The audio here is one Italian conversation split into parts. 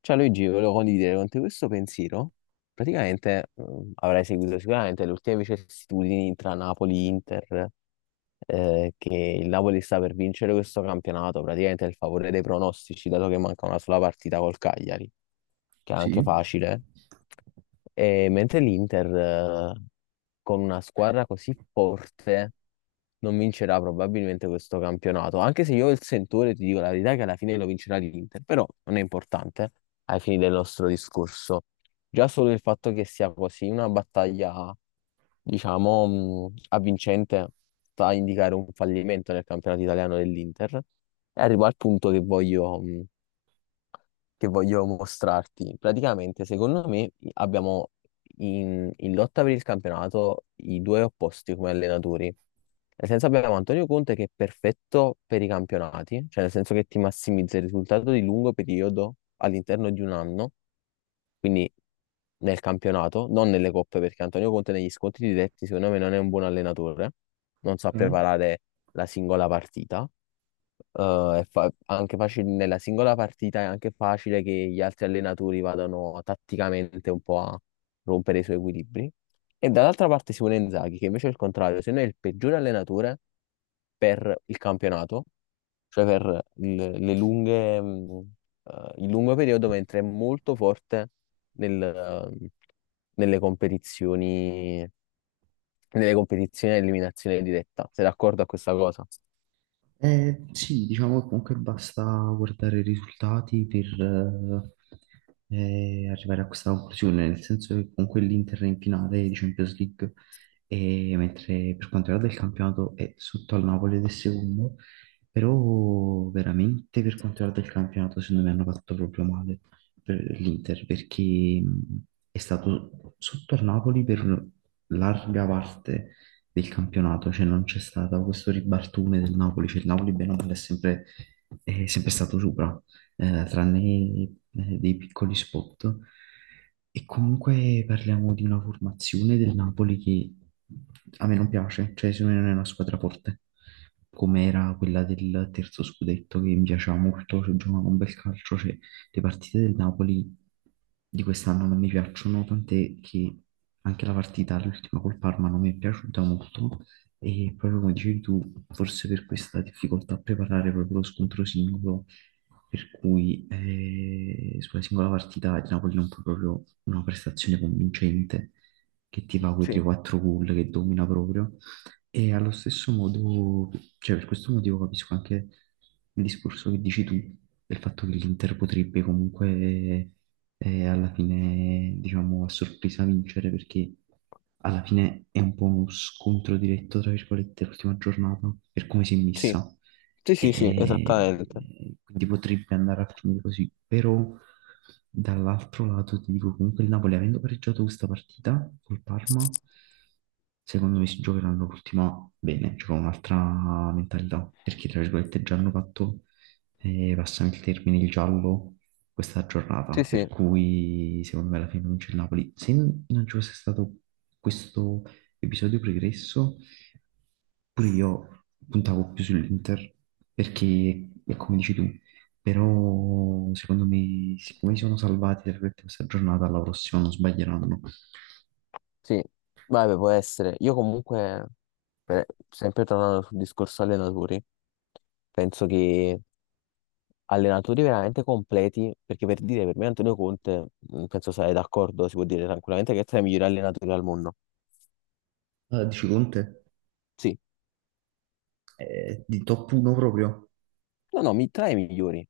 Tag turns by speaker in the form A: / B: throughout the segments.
A: Ciao Luigi, volevo condividere con te questo pensiero. Praticamente avrai seguito sicuramente le ultime vicissitudini tra Napoli e Inter, che il Napoli sta per vincere questo campionato, praticamente è il favore dei pronostici, dato che manca una sola partita col Cagliari, che è anche
B: Sì.
A: facile. E mentre l'Inter, con una squadra così forte non vincerà probabilmente questo campionato. Anche se io il sentore ti dico la verità che alla fine lo vincerà l'Inter, però non è importante ai fini del nostro discorso. Già solo il fatto che sia così una battaglia, diciamo, avvincente sta a indicare un fallimento nel campionato italiano dell'Inter. E arrivo al punto che voglio mostrarti. Praticamente, secondo me, abbiamo in lotta per il campionato i due opposti come allenatori. Nel senso abbiamo Antonio Conte che è perfetto per i campionati, cioè nel senso che ti massimizza il risultato di lungo periodo all'interno di un anno, quindi nel campionato, non nelle coppe, perché Antonio Conte negli scontri diretti secondo me non è un buon allenatore, non sa
B: Ok.
A: preparare la singola partita. Anche facile, nella singola partita è anche facile che gli altri allenatori vadano tatticamente un po' a rompere i suoi equilibri. E dall'altra parte Simone Inzaghi, che invece è il contrario, se no è il peggiore allenatore per il campionato, cioè le lunghe, il lungo periodo, mentre è molto forte nel, ehm, nelle competizioni, nelle competizioni a eliminazione diretta. Sei d'accordo a questa cosa?
B: Sì, diciamo che comunque basta guardare i risultati per arrivare a questa conclusione, nel senso che comunque l'Inter è in finale di Champions League, e mentre per quanto riguarda il campionato è sotto al Napoli ed è secondo, però veramente per quanto riguarda il campionato secondo me hanno fatto proprio male per l'Inter, perché è stato sotto al Napoli per larga parte del campionato, cioè non c'è stato questo ribaltone del Napoli, cioè il Napoli bene o male è sempre stato sopra, tranne dei piccoli spot. E comunque parliamo di una formazione del Napoli che a me non piace, cioè secondo me non è una squadra forte, come era quella del terzo scudetto che mi piaceva molto, cioè giocava un bel calcio, cioè le partite del Napoli di quest'anno non mi piacciono, tant'è che anche la partita, l'ultima col Parma, non mi è piaciuta molto, e proprio come dicevi tu, forse per questa difficoltà a preparare proprio lo scontro singolo, per cui sulla singola partita il Napoli non fa proprio una prestazione convincente che ti fa quei
A: Sì,
B: 3-4 gol che domina proprio. E allo stesso modo, cioè per questo motivo capisco anche il discorso che dici tu, del fatto che l'Inter potrebbe comunque, e alla fine, diciamo, a sorpresa vincere, perché alla fine è un po' uno scontro diretto, tra virgolette, l'ultima giornata per come si è
A: sì,
B: messa.
A: sì, sì, sì,
B: E
A: esattamente.
B: quindi potrebbe andare a finire così, però dall'altro lato ti dico comunque il Napoli, avendo pareggiato questa partita col Parma, secondo me si giocheranno l'ultima bene, cioè con un'altra mentalità, perché tra virgolette già hanno fatto, passami il termine, il giallo questa
A: Sì,
B: giornata, per
A: sì,
B: cui secondo me alla fine vince il Napoli. Se non ci fosse stato questo episodio pregresso, pure io puntavo più sull'Inter, perché è come dici tu, però secondo me, siccome si sono salvati tra virgolette questa giornata, alla prossima non sbaglieranno.
A: sì, vabbè, può essere. Io comunque, sempre tornando sul discorso allenatori, penso che allenatori veramente completi, perché per dire, per me Antonio Conte, penso sarai d'accordo, si può dire tranquillamente che è tra i migliori allenatori al mondo.
B: Allora, dici Conte,
A: Sì,
B: di top 1 proprio?
A: no, no, tra i migliori,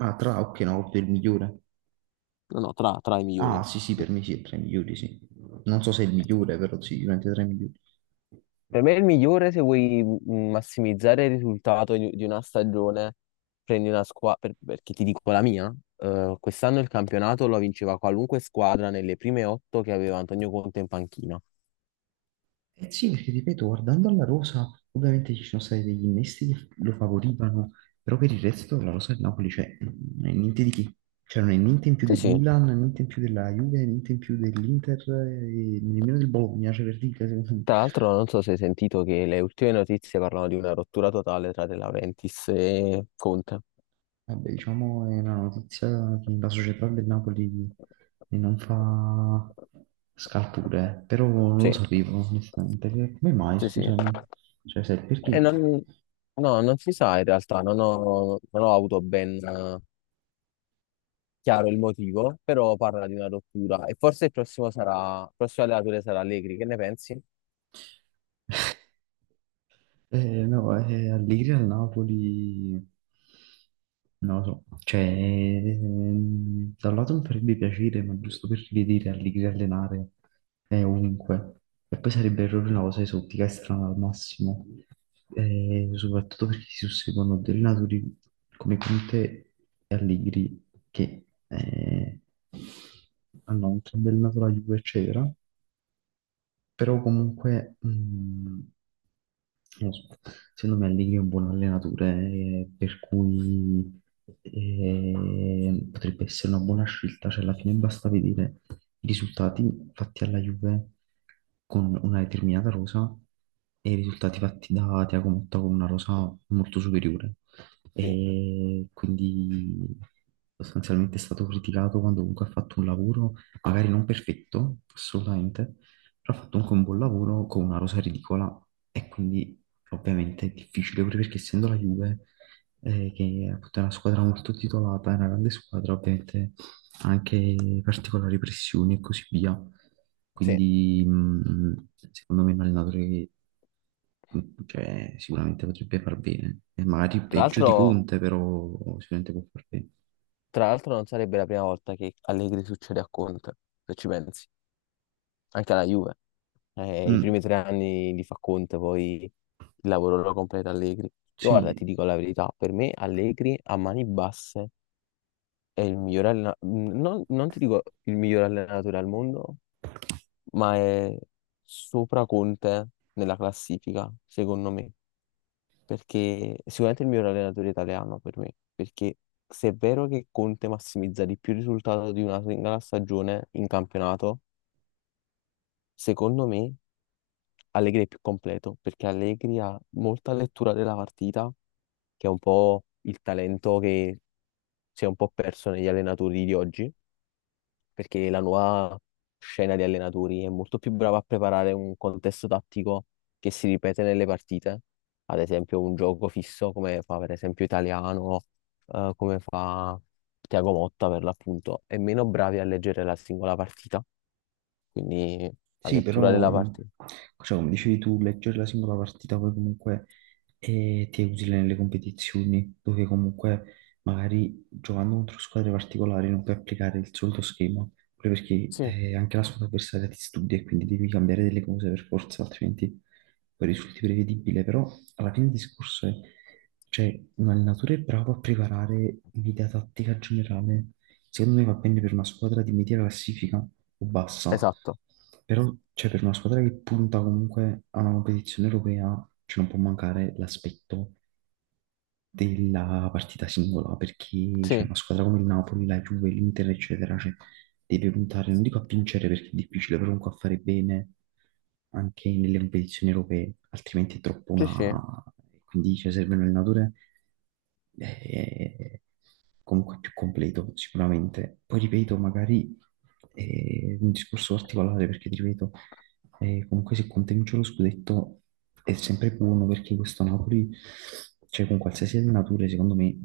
B: Ah, ok, no, Conte è il migliore.
A: no, no, tra i migliori.
B: Ah, sì, sì,
A: Mm.
B: per me sì, è tra i migliori, sì. Non so se è il migliore, però sì, sicuramente tra i migliori.
A: Per me è il migliore se vuoi massimizzare il risultato di una stagione, prendi una squadra, perché ti dico la mia, quest'anno il campionato lo vinceva qualunque squadra nelle prime otto che aveva Antonio Conte in panchina.
B: Eh sì, perché ripeto, guardando alla rosa, ovviamente ci sono stati degli innesti che lo favorivano, però per il resto la rosa del Napoli, cioè, non è niente di che. Cioè, non è niente in più
A: Sì,
B: del
A: sì,
B: Milan, niente in più della Juve, niente in più dell'Inter, e nemmeno del Bologna, cioè per dire, secondo me.
A: tra l'altro non so se hai sentito che le ultime notizie parlano di una rottura totale tra De Laurentiis e Conte.
B: Vabbè, diciamo, è una notizia che la società del Napoli non fa scalpore, però non lo
A: Sì,
B: sapevo, onestamente. Che- Come mai,
A: sì, sì.
B: scusami? Cioè, sai,
A: E
B: perché?
A: non, No, non si sa in realtà, non ho avuto ben chiaro il motivo, però parla di una rottura e forse il prossimo allenatore sarà Allegri, che ne pensi?
B: No, Allegri al Napoli, non lo so, cioè, da un lato mi farebbe piacere, ma giusto per rivedere Allegri allenare è ovunque, e poi sarebbe errore una cosa esotica e strana al massimo. Soprattutto perché si susseguono due allenatori come Conte e Allegri, che hanno un bel nato la Juve, eccetera, però comunque, non lo so, secondo me Allegri è un buon allenatore, per cui potrebbe essere una buona scelta, cioè alla fine basta vedere i risultati fatti alla Juve con una determinata rosa e i risultati fatti da Thiago Motta con una rosa molto superiore.
A: Sì,
B: E quindi sostanzialmente è stato criticato quando comunque ha fatto un lavoro magari non perfetto, assolutamente, però ho fatto comunque un buon lavoro con una rosa ridicola, e quindi ovviamente è difficile pure, perché essendo la Juve, che appunto è una squadra molto titolata, è una grande squadra, ovviamente ha anche particolari pressioni e così via.
A: sì.
B: Quindi secondo me è un allenatore che mh, cioè, sicuramente potrebbe far bene, e magari
A: Tra
B: peggio di
A: l'altro,
B: Conte, però sicuramente può far bene.
A: tra l'altro non sarebbe la prima volta che Allegri succede a Conte, se ci pensi, anche alla Juve. I
B: Mm,
A: primi 3 anni li fa Conte, poi il lavoro lo completa Allegri. Io guarda,
B: sì.
A: ti dico la verità, per me Allegri a mani basse è il miglior allenatore, non ti dico il miglior allenatore al mondo, ma è sopra Conte nella classifica, secondo me, perché sicuramente è il miglior allenatore italiano per me, perché se è vero che Conte massimizza di più il risultato di una singola stagione in campionato, secondo me Allegri è più completo perché Allegri ha molta lettura della partita, che è un po' il talento che si è un po' perso negli allenatori di oggi, perché la nuova scena di allenatori è molto più brava a preparare un contesto tattico che si ripete nelle partite, ad esempio un gioco fisso come fa per esempio Italiano, come fa Tiago Motta per l'appunto, e meno bravi a leggere la singola partita, quindi la
B: Sì,
A: lettura
B: però,
A: della partita.
B: cioè, come dicevi tu, leggere la singola partita poi comunque ti è utile nelle competizioni, dove comunque magari giocando contro squadre particolari non puoi applicare il solito schema, proprio perché
A: Sì,
B: anche la squadra avversaria ti studia e quindi devi cambiare delle cose per forza, altrimenti poi risulti prevedibile. Però alla fine del discorso è, cioè, un allenatore è bravo a preparare un'idea tattica generale. Secondo me va bene per una squadra di media classifica o bassa,
A: esatto.
B: però cioè, per una squadra che punta comunque a una competizione europea, cioè, non può mancare l'aspetto della partita singola, perché c'è
A: Sì,
B: una squadra come il Napoli, la Juve, l'Inter, eccetera, cioè, deve puntare, non dico a vincere perché è difficile, però comunque a fare bene anche nelle competizioni europee, altrimenti è troppo
A: sì, sì,
B: una... Quindi cioè, serve un allenatore eh, comunque più completo, sicuramente. Poi ripeto, magari è un discorso particolare perché, ti ripeto, e comunque se Conte vince lo scudetto è sempre buono, perché questo Napoli, cioè con qualsiasi allenatore, secondo me,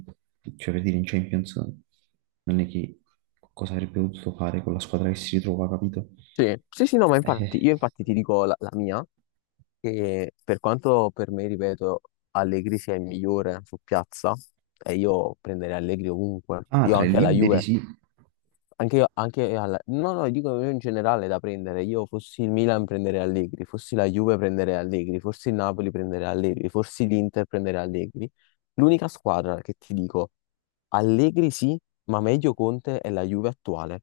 B: cioè per dire in Champions, non è che cosa avrebbe potuto fare con la squadra che si ritrova, capito?
A: sì, sì, sì, no, ma infatti,
B: Eh,
A: io infatti ti dico la mia, che per quanto per me, ripeto, Allegri sia il migliore su piazza, e io prenderei Allegri ovunque,
B: Ah,
A: io
B: tra i
A: anche alla
B: liberi
A: Juve.
B: sì.
A: No, no, dico io in generale da prendere. Io fossi il Milan prenderei Allegri, fossi la Juve prenderei Allegri, fossi il Napoli prenderei Allegri, fossi l'Inter prenderei Allegri. L'unica squadra che ti dico Allegri sì, ma meglio Conte è la Juve attuale,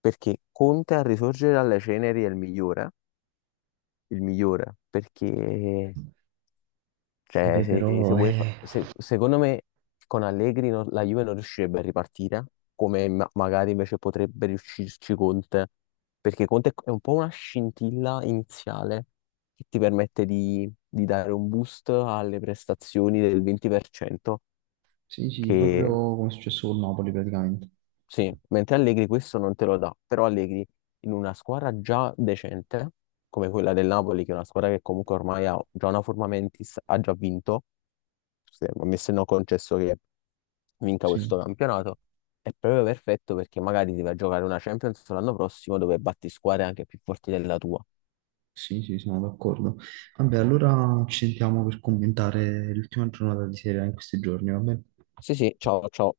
A: perché Conte a risorgere dalle ceneri è il migliore, perché cioè,
B: Vabbè,
A: se
B: però
A: vuoi secondo me con Allegri la Juve non riuscirebbe a ripartire, come magari invece potrebbe riuscirci Conte, perché Conte è un po' una scintilla iniziale che ti permette di dare un boost alle prestazioni del 20%,
B: sì, sì, proprio
A: che
B: come è successo con Napoli praticamente.
A: sì, mentre Allegri questo non te lo dà, però Allegri in una squadra già decente, come quella del Napoli, che è una squadra che comunque ormai ha già una forma mentis, ha già vinto a me se no concesso che vinca
B: Sì,
A: questo campionato, è proprio perfetto perché magari ti vai a giocare una Champions l'anno prossimo dove batti squadre anche più forti della tua.
B: sì, sì, sono d'accordo. Vabbè, allora ci sentiamo per commentare l'ultima giornata di Serie A in questi giorni, va bene?
A: Sì, sì, ciao, ciao.